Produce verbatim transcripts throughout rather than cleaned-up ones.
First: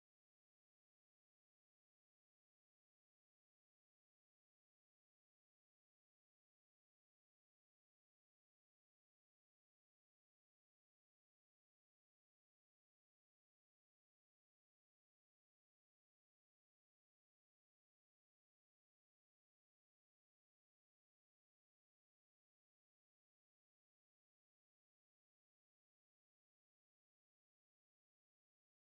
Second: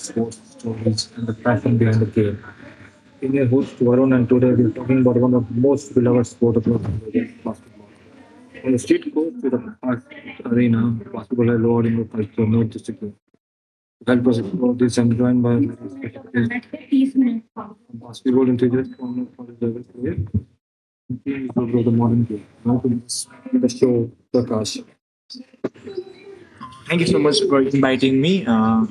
Sports stories and the passion behind the game. In your host Varun and today we're talking about one of the most beloved sports of the world, basketball. From the street court to the park arena, basketball has roared in the culture, not just a game. To help us explore this, I'm joined by basketball enthusiast, former college level player, and team lover of the modern game. Welcome to the show, Prakash. Thank you so much for inviting me. Uh,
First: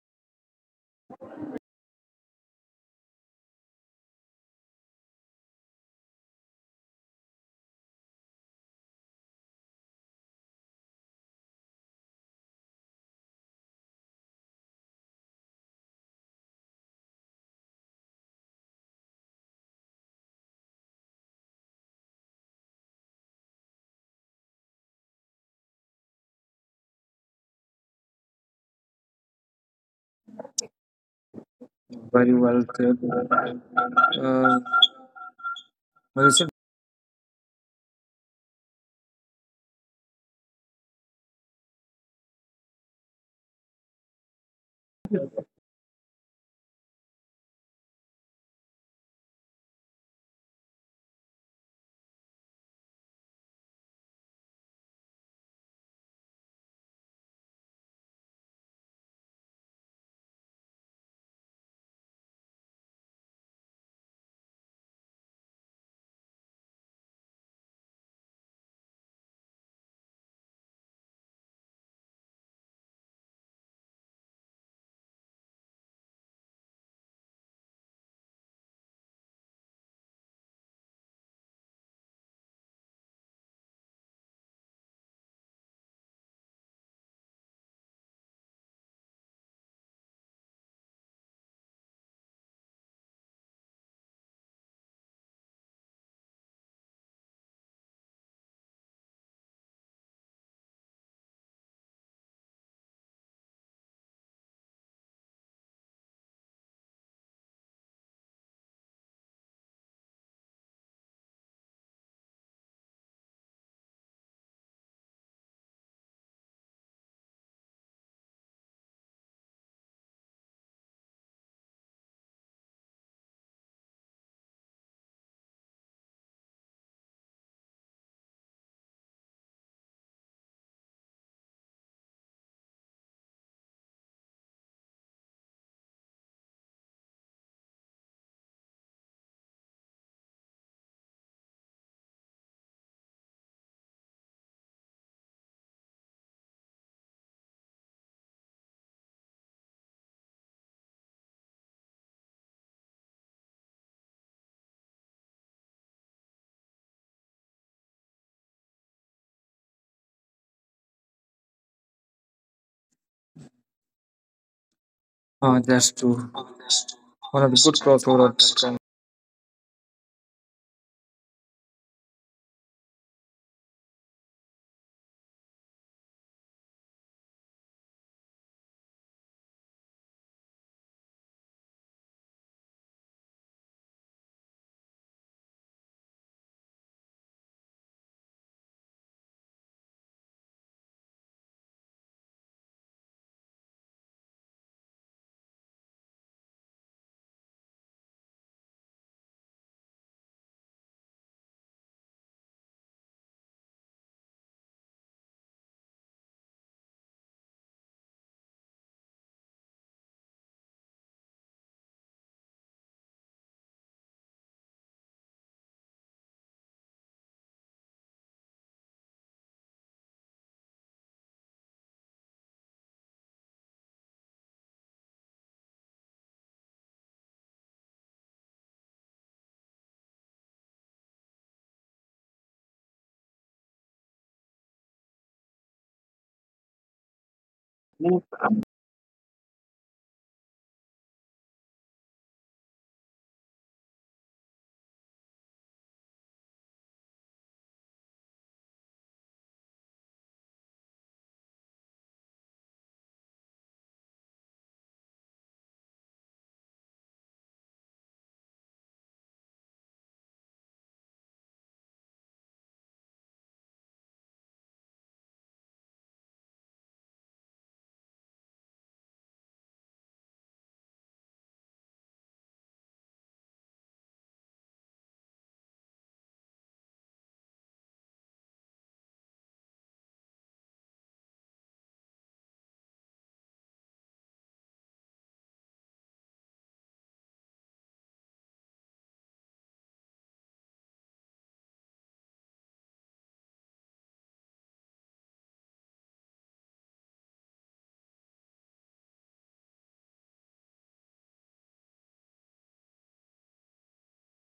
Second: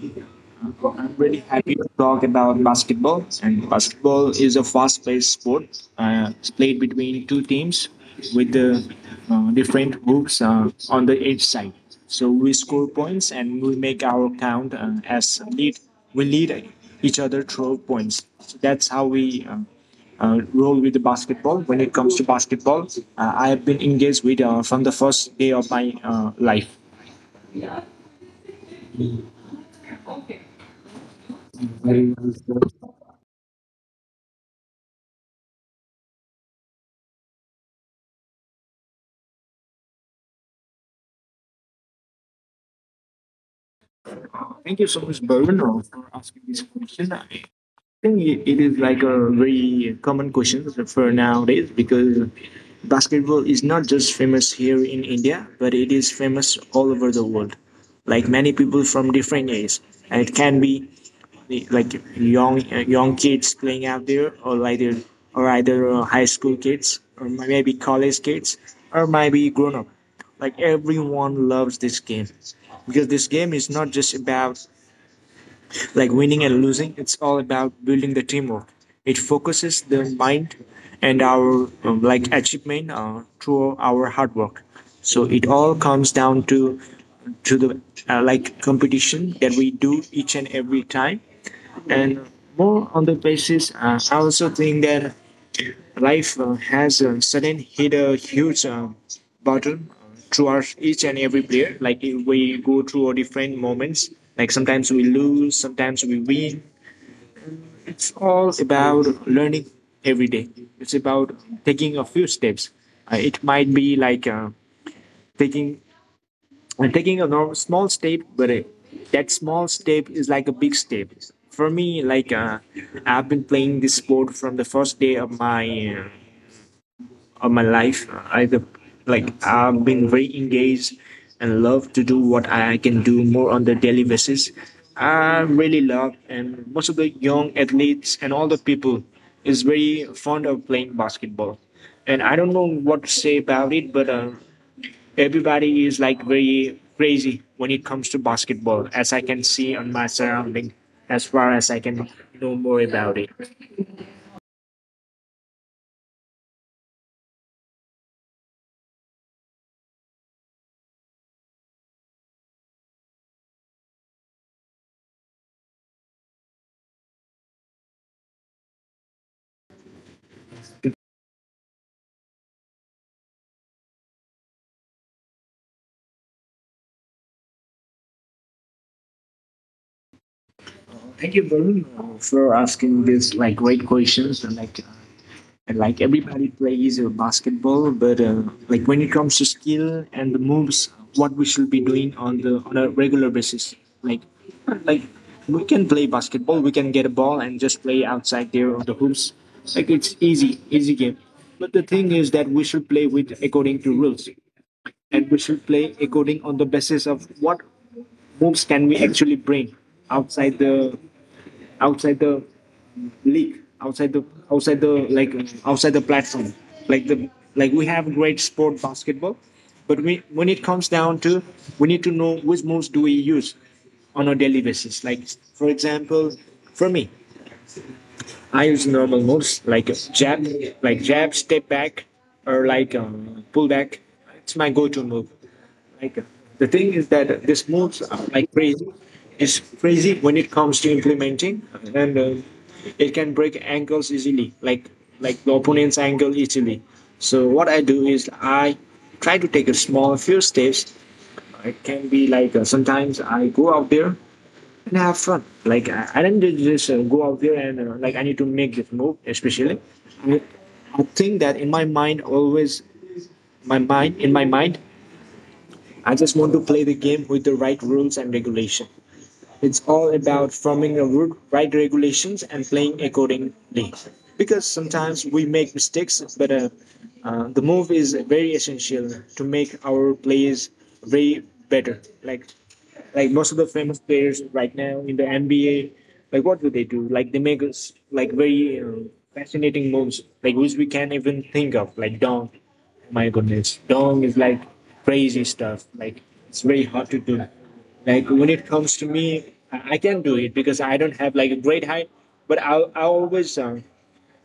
So I'm really happy to talk about basketball. And basketball is a fast-paced sport. Uh, it's played between two teams with the uh, different hoops uh, on the each side. So we score points and we make our count uh, as lead. We lead each other through points. So that's how we uh, uh, role with the basketball. When it comes to basketball, uh, I have been engaged with uh, from the first day of my uh, life. Very well said. Uh, well Thank you so much, Barun, for asking this question. I think it is like a very common question for nowadays because basketball is not just famous here in India, but it is famous all over the world. Like many people from different ages, and it can be like young uh, young kids playing out there, or like or either uh, high school kids, or maybe college kids, or maybe grown up. Like everyone loves this game because this game is not just about like winning and losing. It's all about building the teamwork. It focuses the mind and our um, like achievement uh, through our hard work. So it all comes down to to the uh, like competition that we do each and every time, and more on the basis. uh, I also think that life uh, has uh, sudden hit a huge uh, bottom uh, through our each and every player. Like if we go through our different moments, like sometimes we lose, sometimes we win, it's all about learning every day. It's about taking a few steps. Uh, it might be like uh, taking uh, taking a normal, small step, but uh, that small step is like a big step. For me, like uh, I've been playing this sport from the first day of my uh, of my life. I the like I've been very engaged and love to do what I can do more on the daily basis. I really love, and most of the young athletes and all the people is very fond of playing basketball. And I don't know what to say about it, but uh, everybody is like very crazy when it comes to basketball, as I can see on my surrounding, as far as I can know more about it. Uh, that's true. One of the good crossover that can Thank you, Varun, uh, for asking this like great questions, and like And like everybody plays uh, basketball, but uh, like when it comes to skill and the moves, what we should be doing on the on a regular basis. Like like we can play basketball, we can get a ball and just play outside there on the hoops. Like it's easy, easy game. But the thing is that we should play with according to rules, and we should play according on the basis of what moves can we actually bring outside the outside the league, outside the outside the like outside the platform. Like the like we have great sport basketball, but we, when it comes down to, we need to know which moves do we use on a daily basis. Like for example, for me, I use normal moves like jab, like jab, step back, or like um, pull back. It's my go-to move. Like the thing is that this moves are like crazy. It's crazy when it comes to implementing, and uh, it can break ankles easily. Like like the opponent's ankle easily. So what I do is I try to take a small few steps. It can be like uh, sometimes I go out there and I have fun. Like I, I didn't just uh, go out there and uh, like I need to make this move. Especially, I, I think that in my mind always, my mind in my mind I just want to play the game with the right rules and regulation. It's all about forming a ru- right regulations and playing accordingly. Because sometimes we make mistakes, but uh, uh, the move is very essential to make our plays way better. Like like most of the famous players right now in the N B A, like what do they do? Like they make us like very uh, fascinating moves, like which we can't even think of, like dunk. My goodness, dong is like crazy stuff. Like it's very hard to do. Like when it comes to me, I I can do it because I don't have like a great height, but I I always uh,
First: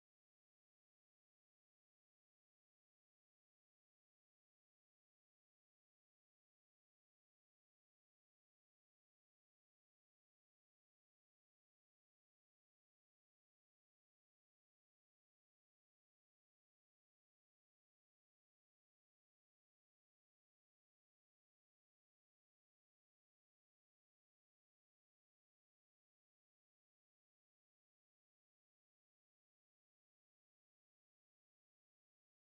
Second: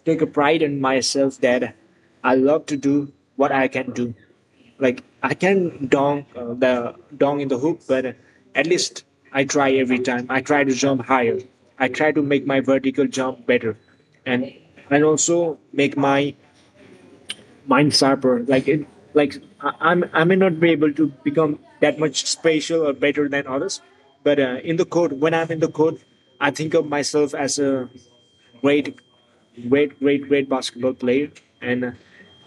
take a pride in myself that I love to do what I can do. Like I can dong uh, the dong in the hoop, but at least I try every time. I try to jump higher. I try to make my vertical jump better, and and also make my mind sharper. Like it, like I, I'm, I may not be able to become that much spatial or better than others, but uh, in the court, when I'm in the court, I think of myself as a great, great, great, great basketball player, and uh,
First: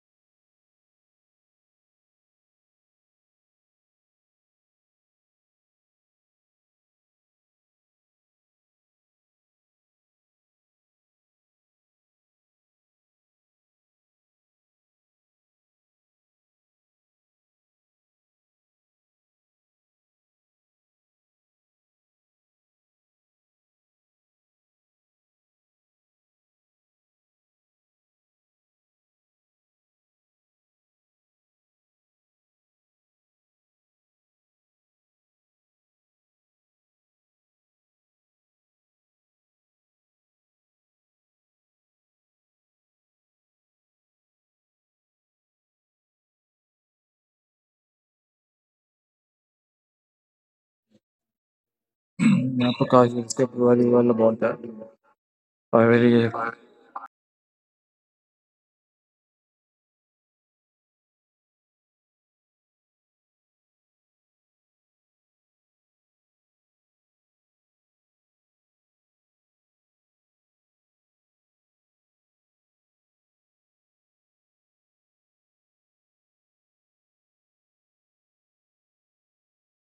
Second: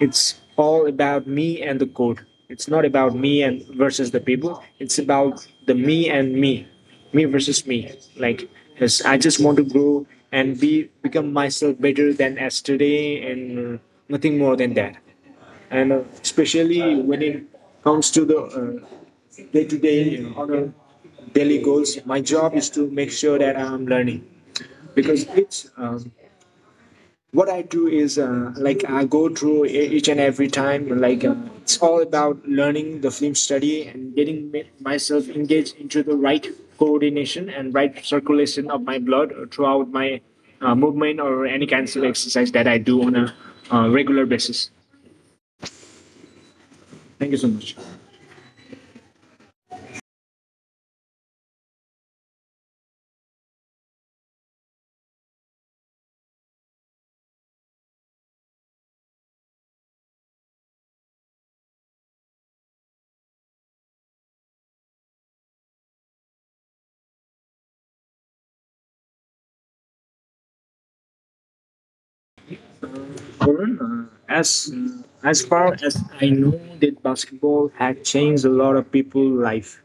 it's all about me and the court. It's not about me and versus the people. It's about the me and me, me versus me. Like, yes, I just want to grow and be become myself better than as today, and uh, nothing more than that. And uh, especially when it comes to the uh, day-to-day, uh, on a daily goals, my job is to make sure that I'm learning. Because it's um, what I do is uh, like I go through e- each and every time, like uh, it's all about learning the film study and getting myself engaged into the right coordination and right circulation of my blood throughout my uh, movement or any kind of exercise that I do on a uh, regular basis. Thank you so much. yeah, Prakash has said very well about that. I really Varun, uh, as as far as I know, that basketball had changed a lot of people's life,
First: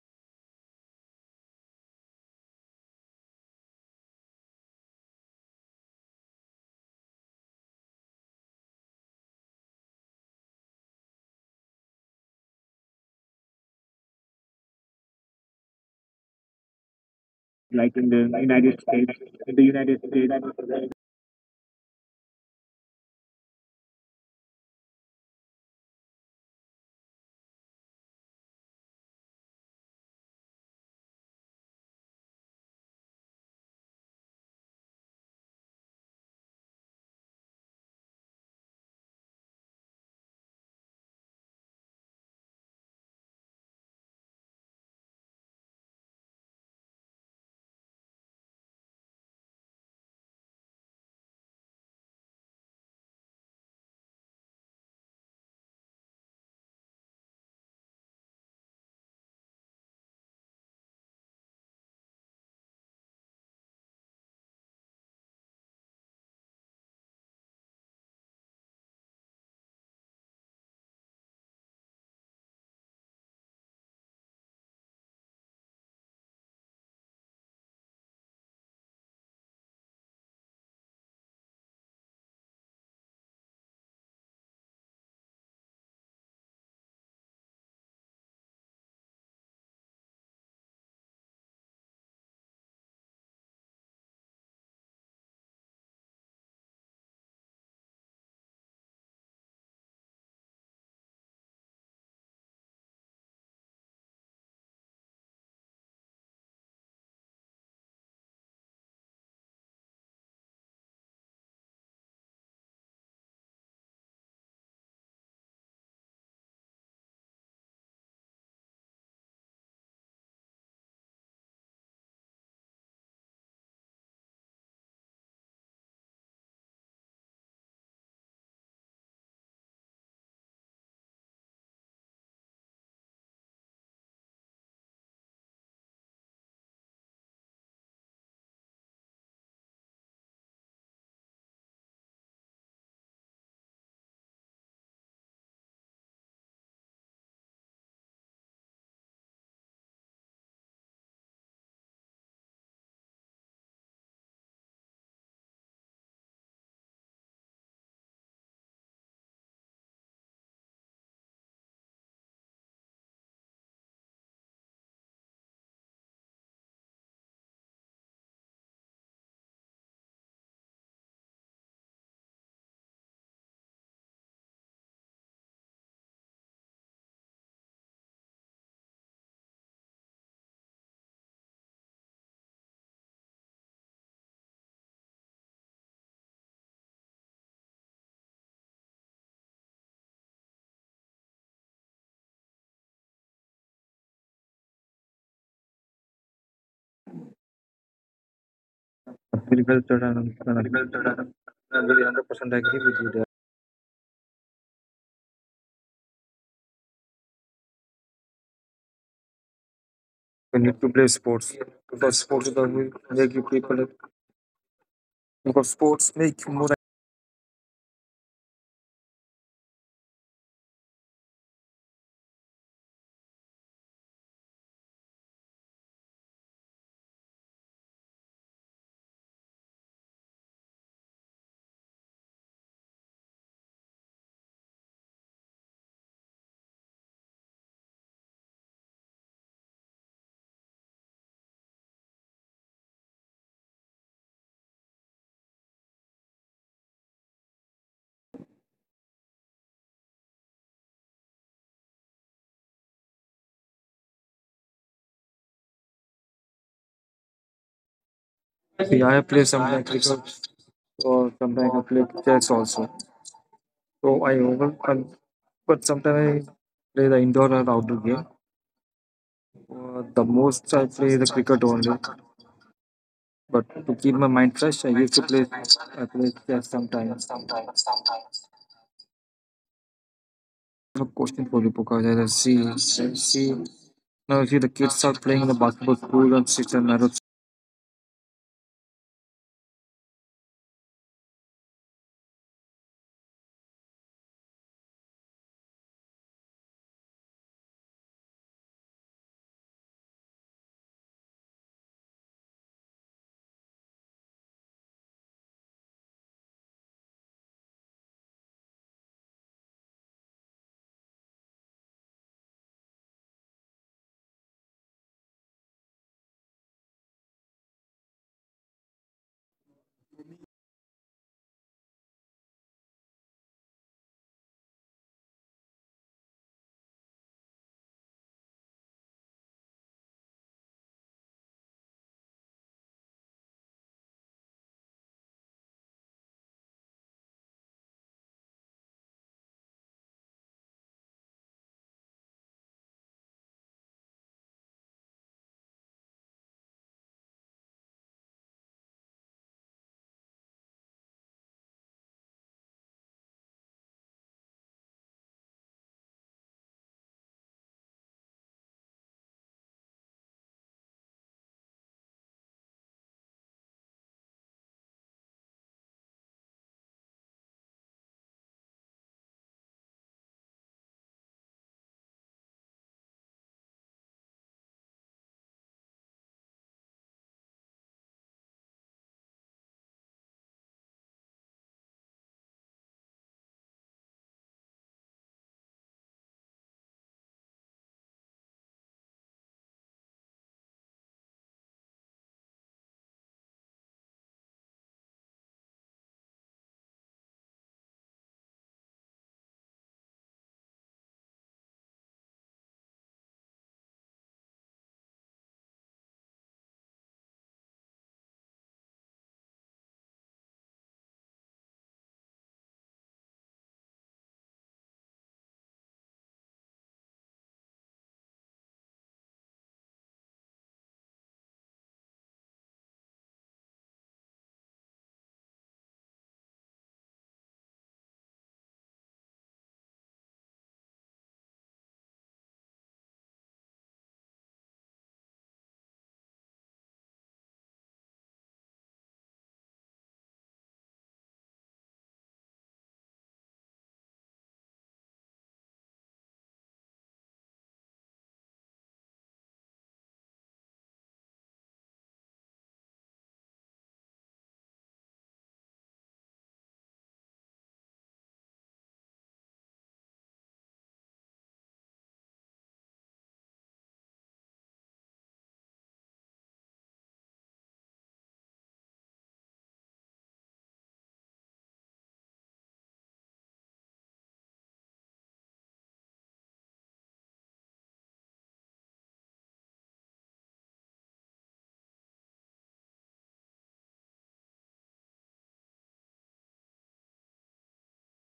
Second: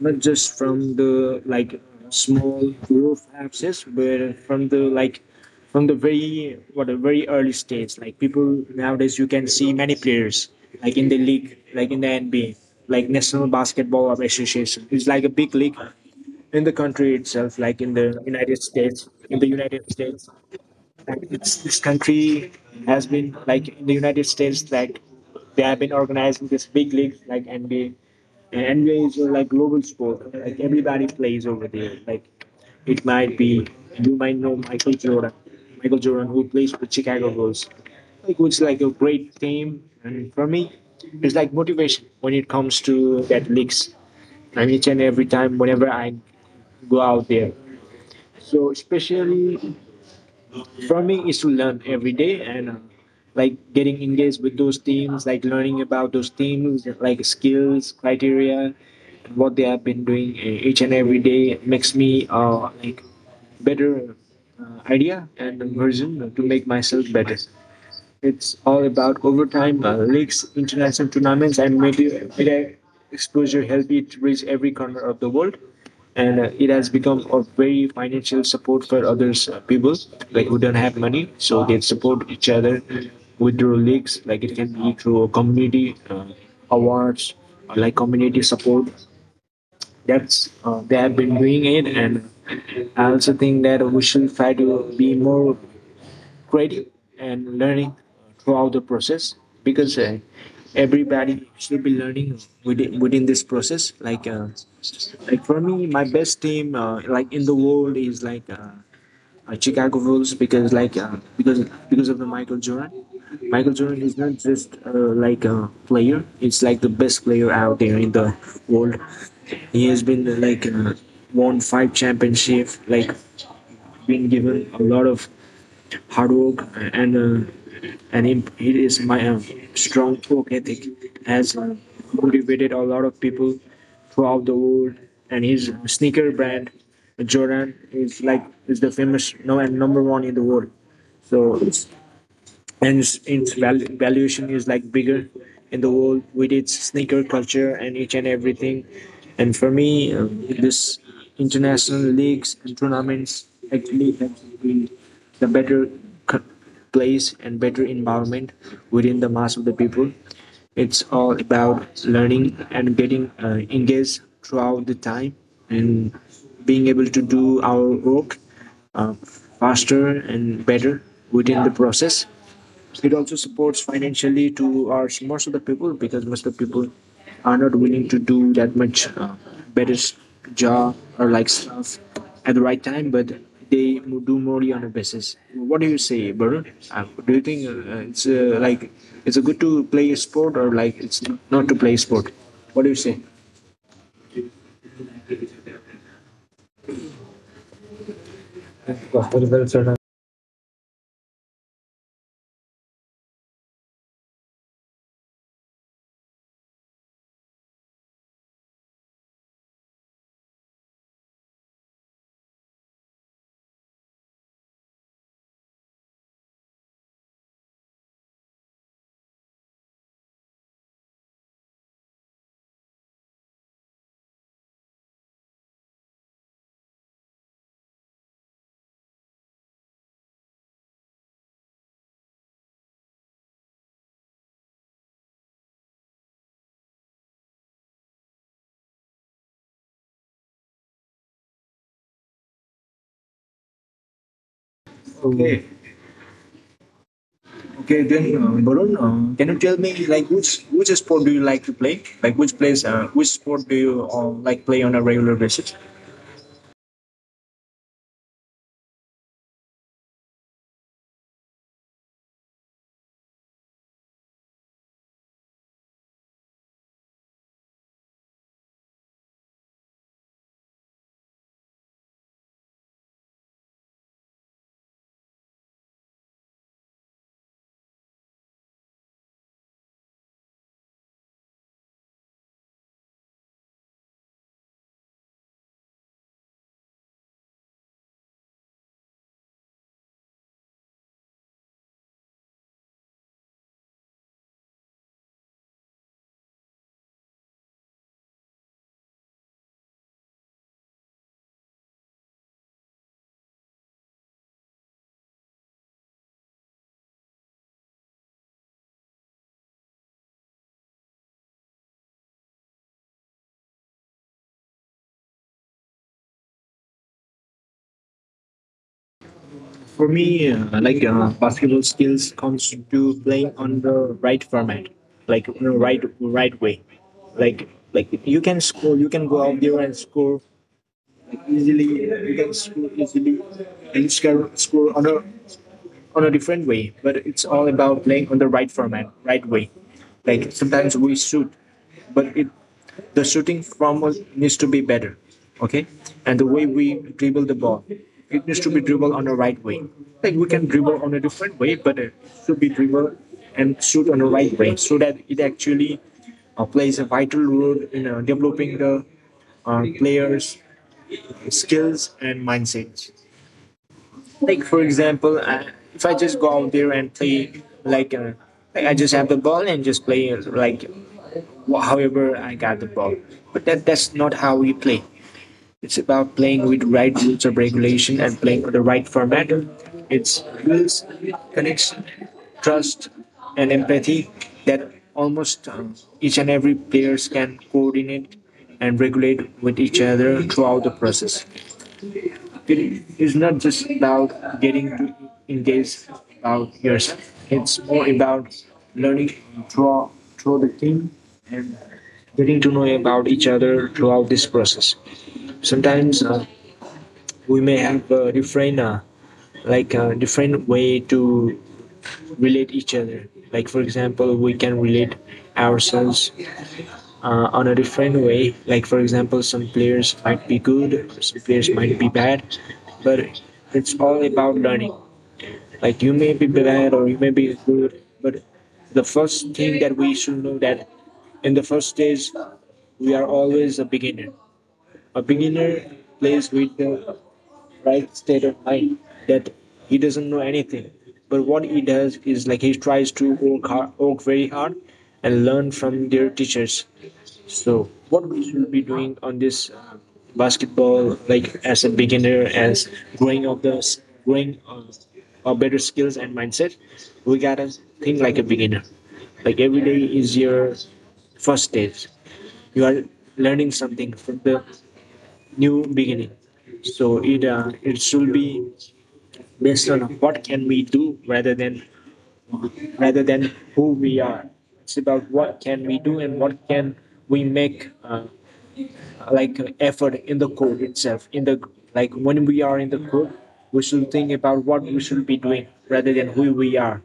not just from the like small roof houses, but from the like from the very what a very early stage. Like people nowadays, you can see many players like in the league, like in the N B A, like National Basketball Association. It's like a big league in the country itself, like like in in the the United United States, States. in the In the United United States, States. It's, this country has been like in the United States, like they have been organizing this big league like N B A. And N B A is uh, like global sport. Like everybody plays over there. Like it might be you might know Michael Jordan, Michael Jordan who plays for Chicago Bulls. Like it's like a great team. And for me, it's like motivation when it comes to that leagues. And each and every time, whenever I go out there. So especially for me is to learn every day and uh, like getting engaged with those teams, like learning about those teams, like skills criteria, what they have been doing uh, each and every day, makes me uh, like better uh, idea and version to make myself better. It's all about overtime, uh, leagues, international tournaments, and media, media exposure help it reach every corner of the world. And uh, it has become a very financial support for others uh, people, like who don't have money, so they support each other with their leagues. Like it can be through community uh, awards, like community support. That's uh, they have been doing it, and I also think that we should try to be more grading and learning throughout the process, because uh, everybody should be learning within within this process. Like uh, like for me, my best team uh, like in the world is like uh, uh, Chicago Bulls, because like uh, because because of the Michael Jordan. Michael Jordan is not just uh, like a player; it's like the best player out there in the world. He has been uh, like uh, won five championships, like been given a lot of hard work, uh, and uh, and he, he is my uh, strong work ethic has uh, motivated a lot of people throughout the world. And his sneaker brand, Jordan, is like is the famous, no and number one in the world. So it's and its val- valuation is like bigger in the world with its sneaker culture and each and everything. And for me, um, this international leagues and tournaments actually helps build the better co- place and better environment within the mass of the people. It's all about learning and getting uh, engaged throughout the time and being able to do our work uh, faster and better within the process. It also supports financially to our most of the people, because most of the people are not willing to do that much uh, better s- job or like stuff at the right time, but they mo- do morely on a basis. What do you say, Varun? Uh, do you think uh, it's uh, like it's a good to play a sport or like it's not to play sport? What do you say? Well very said. well said, and and- I really hundred percent agree with you there. We need to play sports because sports is the will make you people because sports make you more. Okay. Okay, then uh, Varun, uh, can you tell me like which which sport do you like to play? Like which plays uh, which sport do you uh, like play on a regular basis? See, I play some, like cricket, or sometimes I play chess also. So I over, um, but sometimes I play the indoor or outdoor game. Uh, the most I play the cricket only. But to keep my mind fresh, I used to play. I play chess sometimes. I have a question for you because I just see, I see now. I see the kids are playing the basketball school and six and narrow. For me, uh, like uh, basketball skills comes to playing on the right format, like you know, right right way. Like like you can score, you can go out there and score like, easily. uh, You can score easily, and you can score on a on a different way. But it's all about playing on the right format, right way. Like sometimes we shoot, but it the shooting from us needs to be better, okay, and the way we dribble the ball, it needs to be dribbled on the right way. Like we can dribble on a different way, but it should be dribbled and shoot on the right way, so that it actually uh, plays a vital role in uh, developing the uh, players skills and mindsets. Like for example, uh, if I just go out there and play like uh, like I just have the ball and just play uh, like wh- however I got the ball, but that that's not how we play. It's about playing with right rules of regulation and playing with the right format. It's builds connection, trust, and empathy, that almost um, each and every players can coordinate and regulate with each other throughout the process. It is not just about getting to engage about yourself. It's more about learning through through the team and getting to know about each other throughout this process. Sometimes uh, we may have uh, different uh, like uh, different way to relate each other. Like for example, we can relate ourselves uh, on a different way. Like for example, some players might be good, some players might be bad, but it's all about learning. Like you may be bad or you may be good, but the first thing that we should know, that in the first stage, we are always a beginner. A beginner plays with the right state of mind, that he doesn't know anything. But what he does is like he tries to work hard, work very hard, and learn from their teachers. So what we should be doing on this uh, basketball, like as a beginner, as growing of the growing uh, better skills and mindset, we gotta think like a beginner. Like every day is your first stage. You are learning something from the new beginning. So it uh, it should be based on what can we do rather than rather than who we are. It's about what can we do and what can we make uh, like uh, effort in the code itself. In the like when we are in the code, we should think about what we should be doing rather than who we are.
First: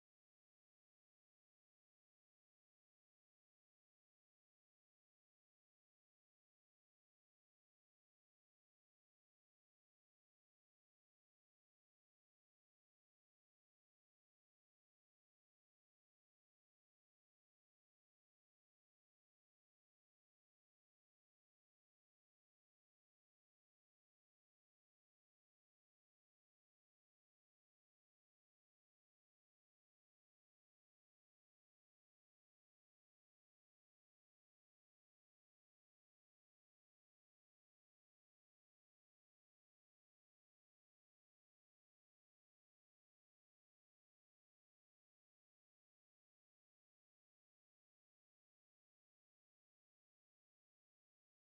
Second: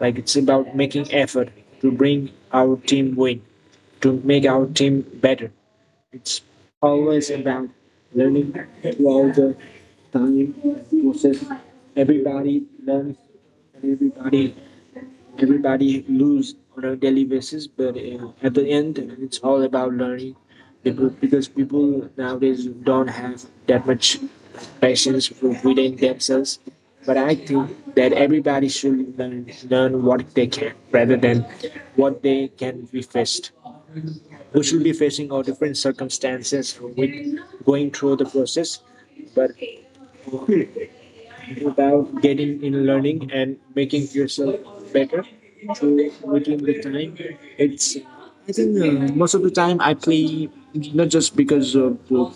Like it's about making effort to bring our team win, to make our team better. It's always about learning throughout the time and process. Everybody learns and everybody everybody lose on a daily basis, but uh, at the end, it's all about learning. People, because people nowadays don't have that much patience with- within themselves. But I think that everybody should learn learn what they can rather than what they can be faced. We should be facing all different circumstances with going through the process, but uh, without getting in learning and making yourself better through within the time. It's I think uh, most of the time I play not just because of uh,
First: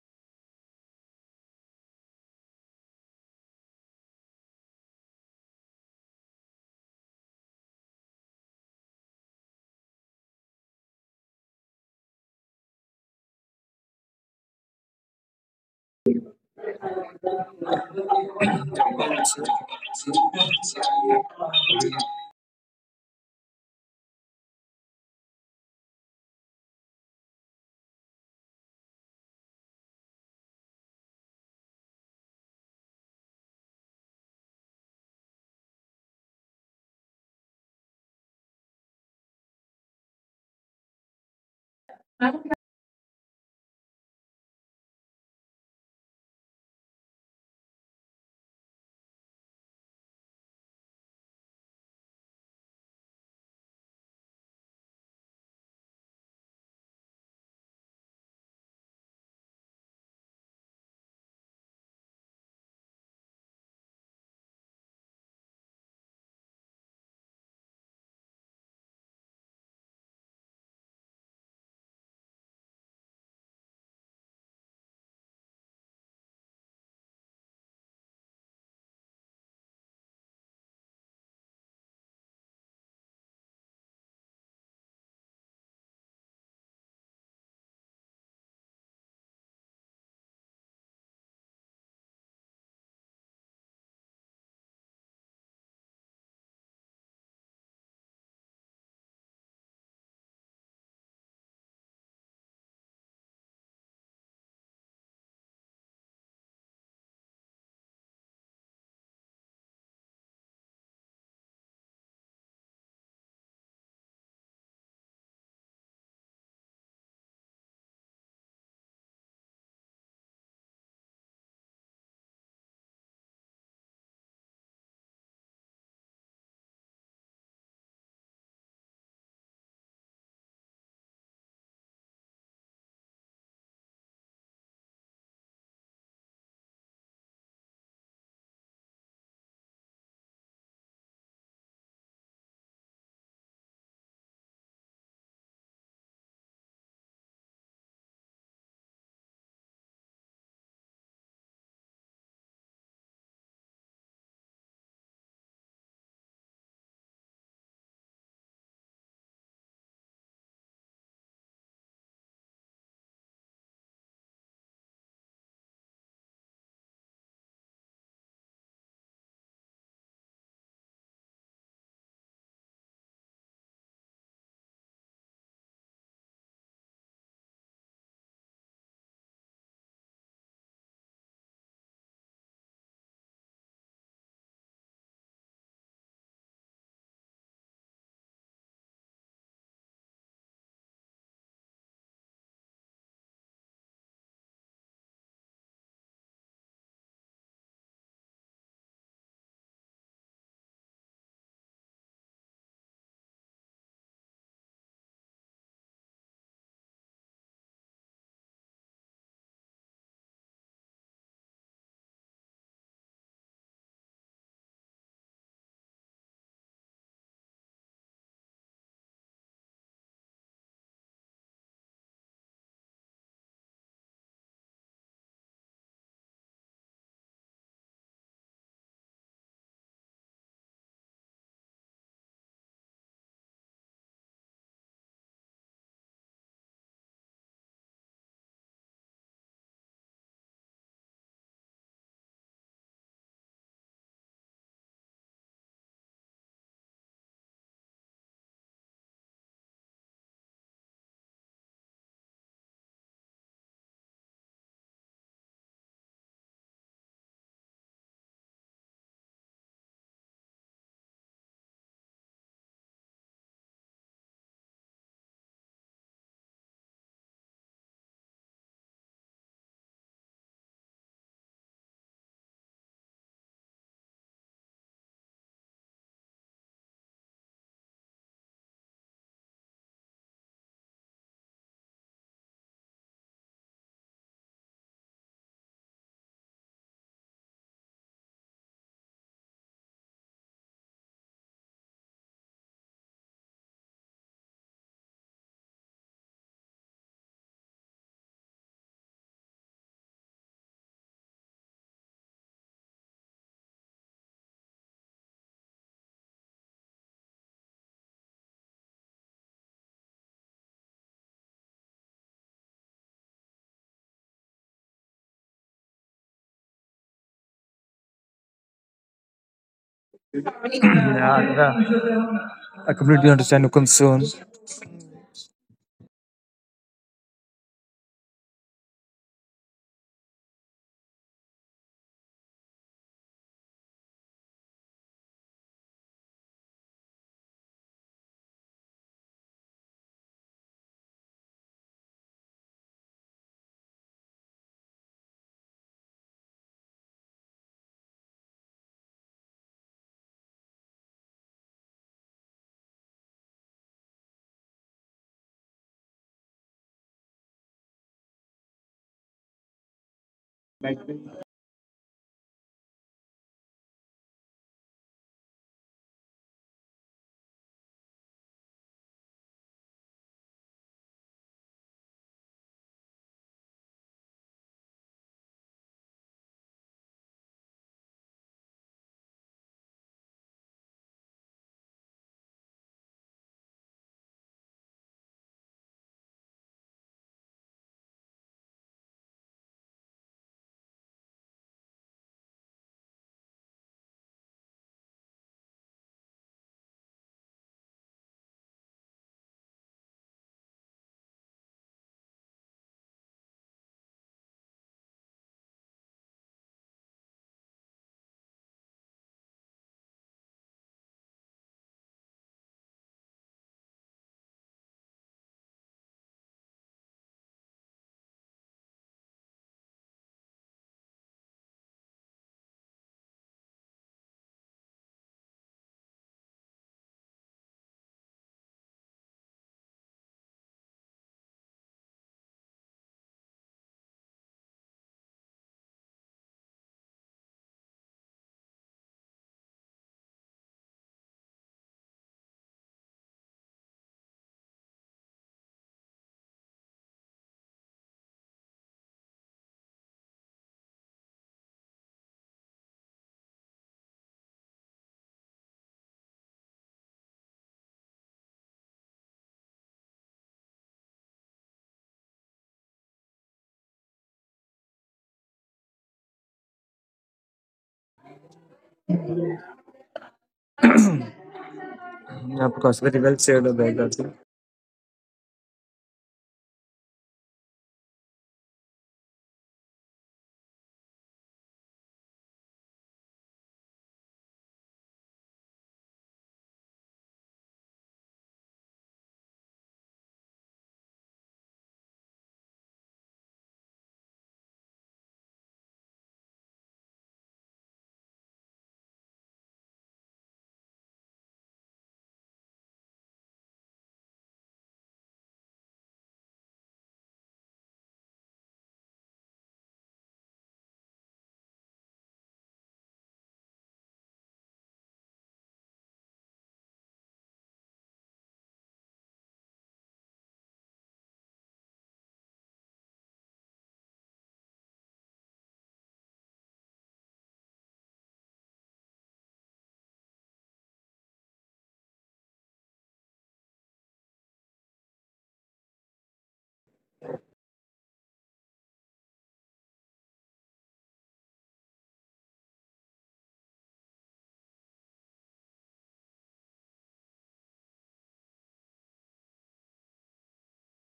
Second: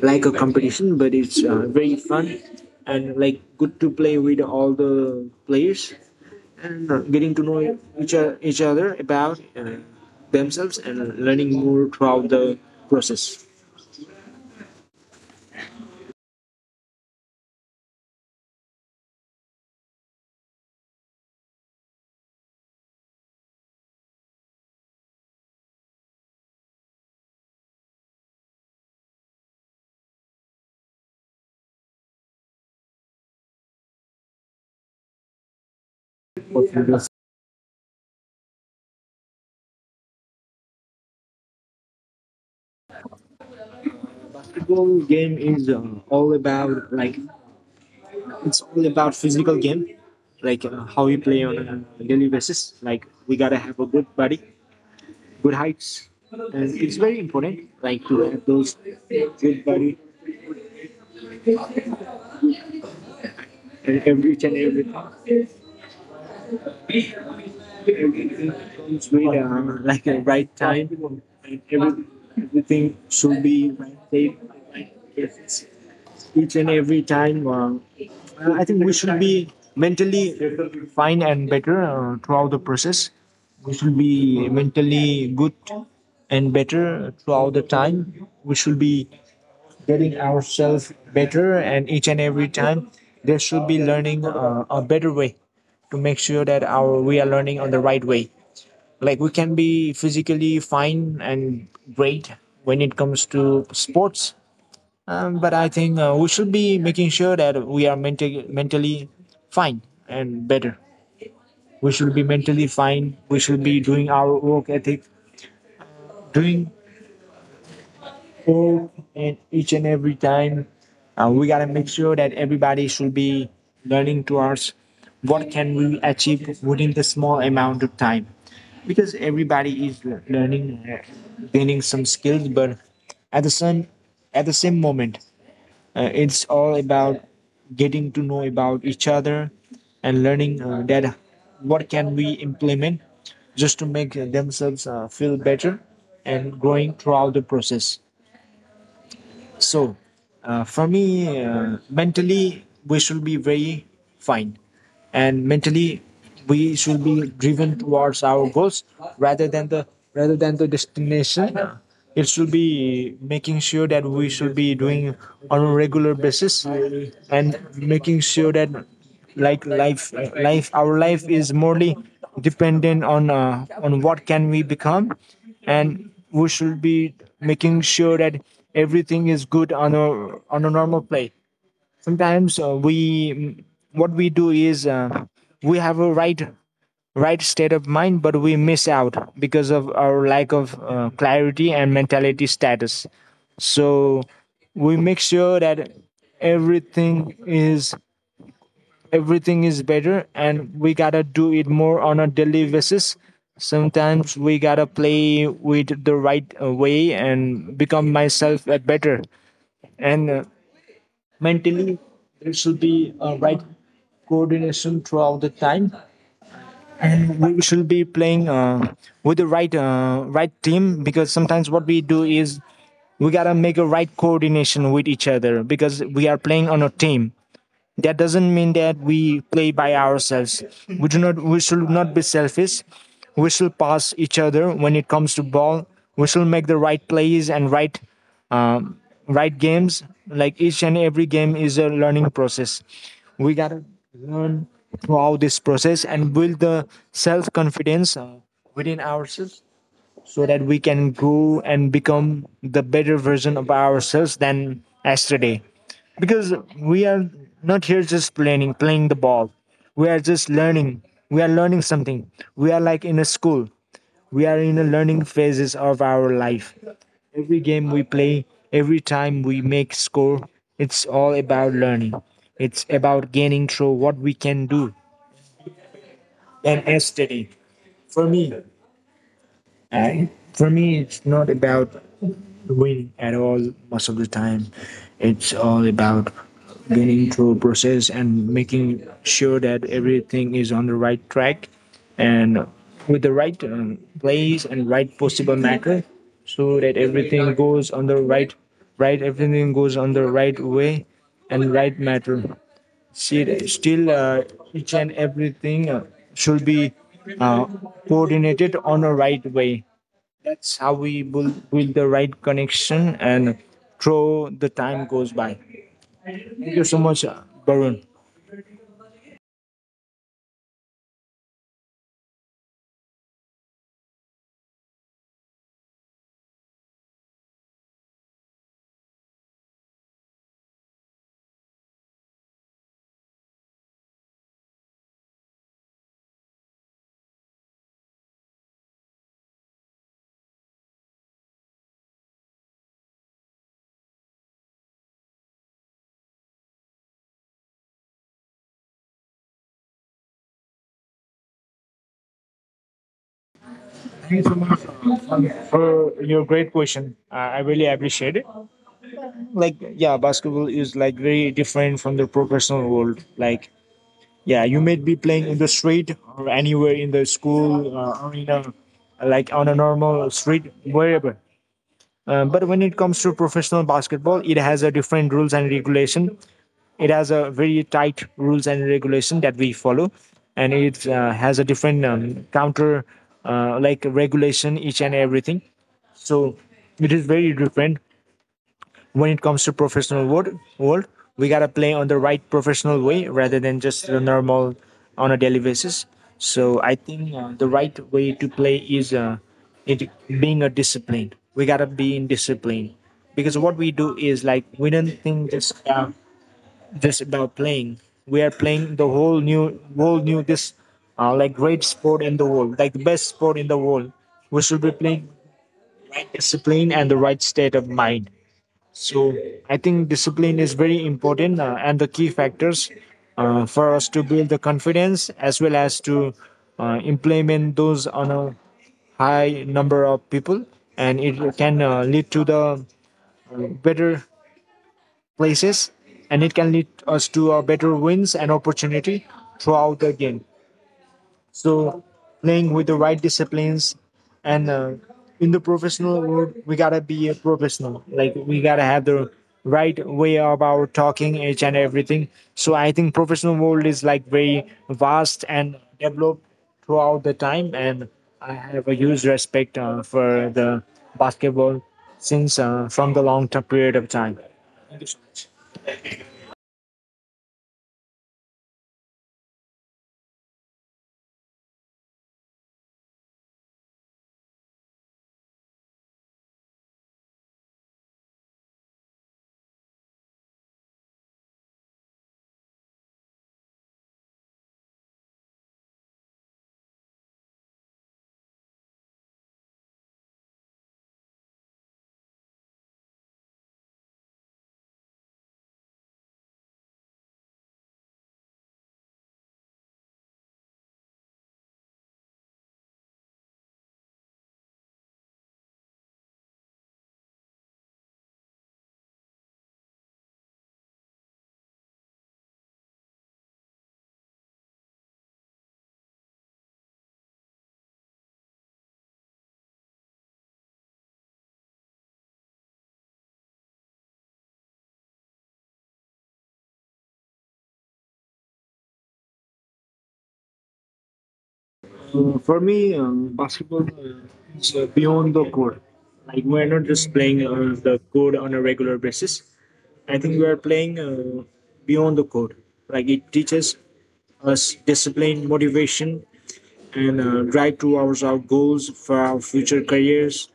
like a competition, but it's uh, very fun and like good to play with all the players, and uh, getting to know each, o- each other about uh, themselves and learning more throughout the process. The Yeah, basketball game is uh, all about like it's all about physical game, like uh, how we play on a daily basis. Like we gotta have a good body, good heights, and it's very important. Like to have those good body and every and everything. It's really uh, like a right time. Every, everything should be right shape. It's each and every time. Uh, Uh, I think we should be mentally fine and better uh, throughout the process. We should be mentally good and better throughout the time. We should be getting ourselves better, and each and every time there should be learning uh, a better way to make sure that our we are learning on the right way. Like we can be physically fine and great when it comes to sports, um, but I think uh, we should be making sure that we are mentally mentally fine and better. We should be mentally fine. We should be doing our work ethic, doing work and each and every time. Uh, we gotta make sure that everybody should be learning towards what can we achieve within the small amount of time, because everybody is learning, uh, gaining some skills, but at the same at the same moment Uh, it's all about getting to know about each other and learning uh, that what can we implement just to make uh, themselves uh, feel better and growing throughout the process. So, uh, for me, uh, mentally, we should be very fine. And mentally, we should be driven towards our goals rather than the rather than the destination. It should be making sure that we should be doing on a regular basis, and making sure that like life uh, life our life is morely dependent on uh, on what can we become, and we should be making sure that everything is good on a on a normal play. Sometimes uh, we what we do is uh, we have a right right state of mind, but we miss out because of our lack of uh, clarity and mentality status. So we make sure that everything is everything is better, and we gotta do it more on a daily basis. Sometimes we gotta play with the right uh, way and become myself uh, better, and uh, mentally there should be a right coordination throughout the time, and we should be playing uh, with the right uh, right team, because sometimes what we do is we gotta make a right coordination with each other. Because we are playing on a team, that doesn't mean that we play by ourselves. We do not. We should not be selfish. We should pass each other when it comes to ball. We should make the right plays and right, um, right games. Like each and every game is a learning process. We gotta learn throughout this process and build the self confidence uh, within ourselves, so that we can grow and become the better version of ourselves than yesterday. Because we are not here just playing, playing the ball. We are just learning. We are learning something. We are like in a school. We are in the learning phases of our life. Every game we play, every time we make score, it's all about learning. It's about gaining through what we can do. And yesterday, for me, I, for me, it's not about winning at all most of the time. It's all about getting through a process and making sure that everything is on the right track, and with the right um, place and right possible matter, so that everything goes on the right right everything goes on the right way and right matter. See, still uh, each and everything uh, should be uh, coordinated on the right way. That's how we build, build the right connection, and throw the time goes by. Thank you so much, uh, Barun. yeah, I completely understand your concern. Thank you so much uh, for your great question. I I really appreciate it. Like, yeah, Yeah, basketball is like very different from the professional world. Like, yeah, you may be playing in the street or anywhere in the school uh, or in a like on a normal street, wherever. Uh, but when it comes to professional basketball, it has a different rules and regulation. It has a very tight rules and regulation that we follow, and it uh, has a different um, counter uh, like regulation each and everything. So it is very different when it comes to professional world. World we gotta play on the right professional way rather than just the normal on a daily basis. So I think uh, the right way to play is uh, it being a discipline. We gotta be in discipline because what we do is like we don't think just uh, just about playing. We are playing the whole new, whole new this, uh, like great sport in the world, like the best sport in the world. We should be playing right discipline and the right state of mind. So I think discipline is very important uh, and the key factors uh, for us to build the confidence as well as to uh, implement those on a high number of people, and it can uh, lead to the uh, better places, and it can lead us to uh, better wins and opportunity throughout the game. So, playing with the right disciplines, and uh, in the professional world, we gotta be a professional. Like we gotta have the right way about talking each and everything. So I think professional world is like very vast and developed throughout the time, and I have a huge respect uh, for the basketball since uh, from the long term period of time. because very well said about Uh, for me, uh, basketball uh, is uh, beyond the court. Like we are not just playing uh, the court on a regular basis. I think we are playing uh, beyond the court. Like it teaches us discipline, motivation, and uh, drive towards our goals for our future careers.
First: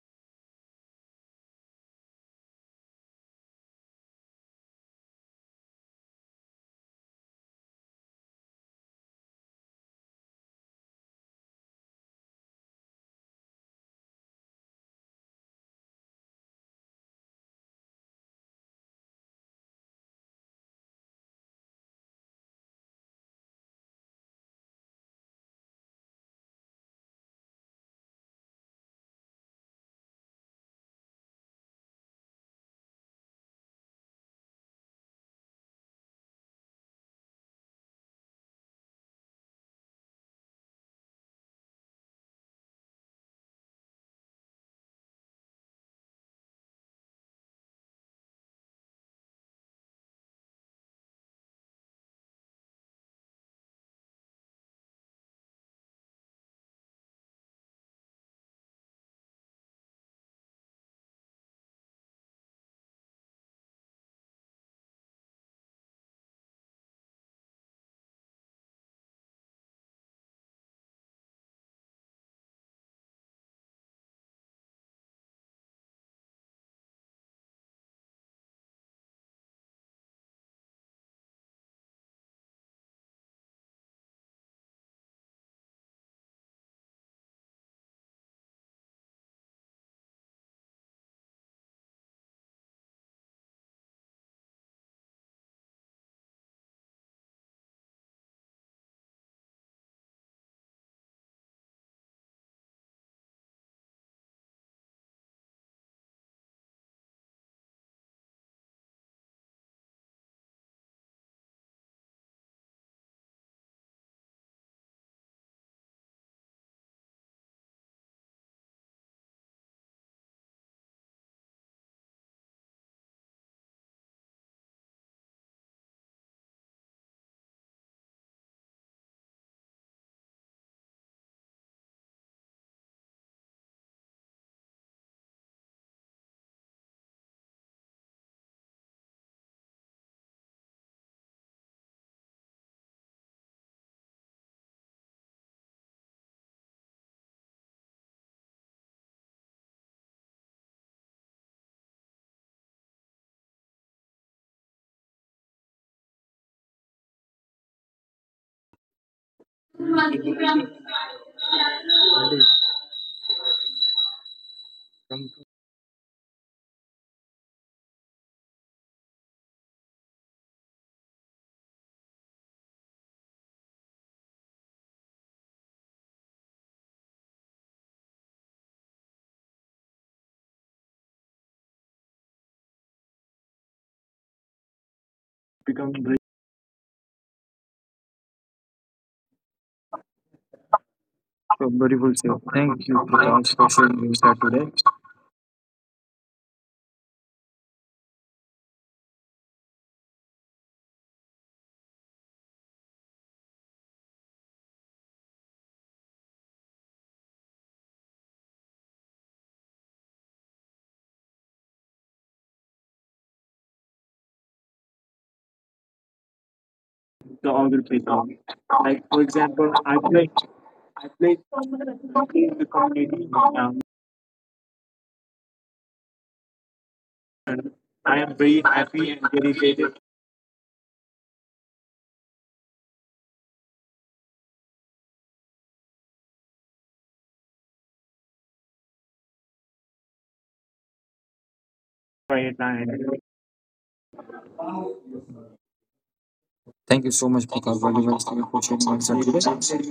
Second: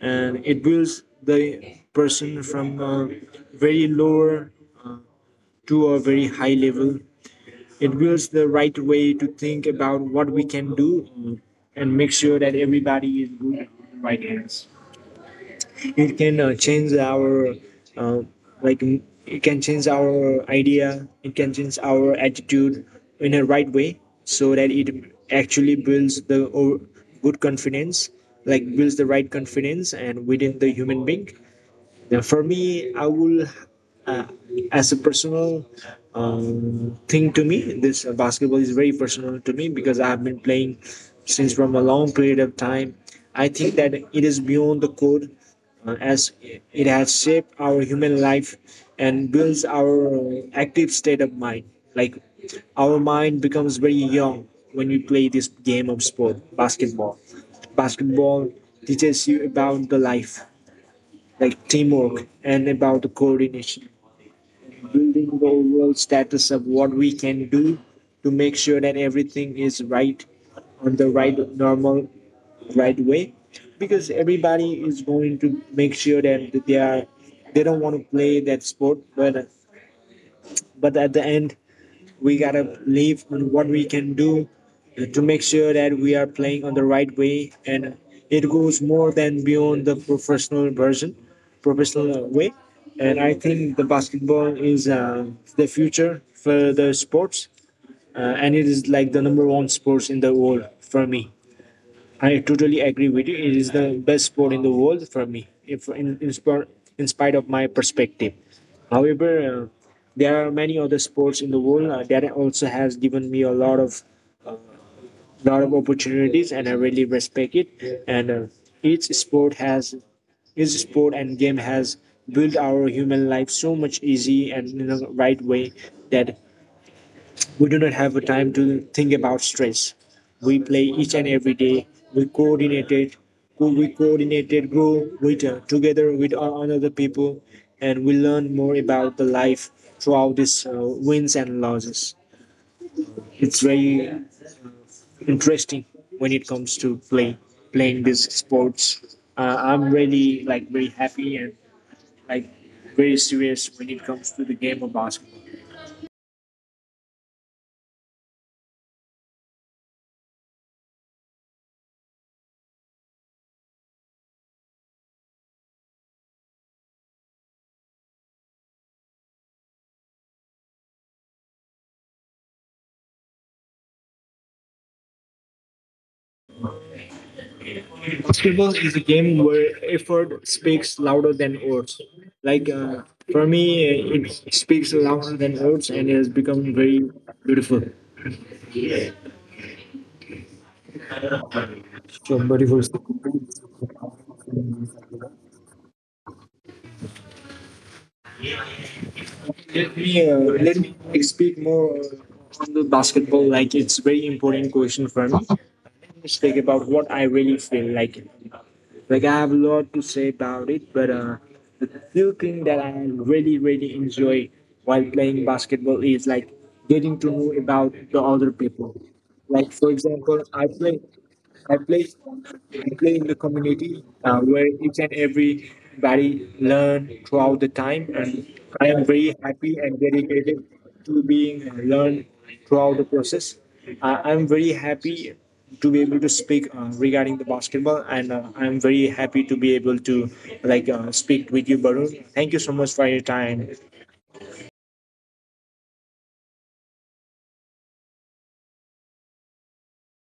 And it builds the person from a very lower uh, to a very high level. It builds the right way to think about what we can do uh, and make sure that everybody is good on the right hands. It can uh, change our uh, like it can change our idea, it can change our attitude in a right way, so that it actually builds the o- good confidence, like builds the right confidence and within the human being. Now, for me, I will, uh, as a personal um, thing to me, this uh, basketball is very personal to me because I have been playing since from a long period of time. I think that it is beyond the code uh, as it has shaped our human life and builds our active state of mind. Like our mind becomes very young when we play this game of sport, basketball. Basketball teaches you about the life, like teamwork and about the coordination, building the overall status of what we can do to make sure that everything is right on the right normal right way, because everybody is going to make sure that they are, they don't want to play that sport, but but at the end we gotta live on what we can do uh, to make sure that we are playing on the right way. And it goes more than beyond the professional version professional uh, way And I think the basketball is uh, the future for the sports, uh, and it is like the number one sports in the world for me. I totally agree with you. It is the best sport in the world for me, if in, in, spor- in spite of my perspective. However, uh, there are many other sports in the world uh, that also has given me a lot of lot of opportunities, and I really respect it. And uh, each sport has each sport and game has built our human life so much easy and in a right way that we do not have a time to think about stress. We play each and every day. We coordinated, we coordinated, grow with uh, together with o- another people, and we learn more about the life throughout these uh, wins and losses. It's very interesting when it comes to play playing these sports. Uh, I'm really like very happy and like very serious when it comes to the game of basketball. that. Basketball is a game where effort speaks louder than words. Like uh, for me, uh, it speaks louder than words and it has Become become very beautiful. so Sure, beautiful, beautiful. sir. Thank you, Prakash, for sharing your insight today. Let me uh, let me speak more uh, on the basketball. Like it's very important question for me. Mistake about what I really feel like. Like I have a lot to say about it, but uh, the few thing that I really really enjoy while playing basketball is like getting to know about The the other other people, people. like Like for for example, example, I I play, play I I play play, I in play the in the community, community um, uh, where each and every body learn throughout the time, and and I I am am very very happy happy and and dedicated, dedicated to being learned throughout the process. Uh, I'm very happy to be able to speak uh, regarding the basketball, and uh, I'm very happy to be able to like uh, speak with you, Barun. Thank you so excited much by for your it. And time. thank you so much, Prakash, for your insight, for sharing your insight today.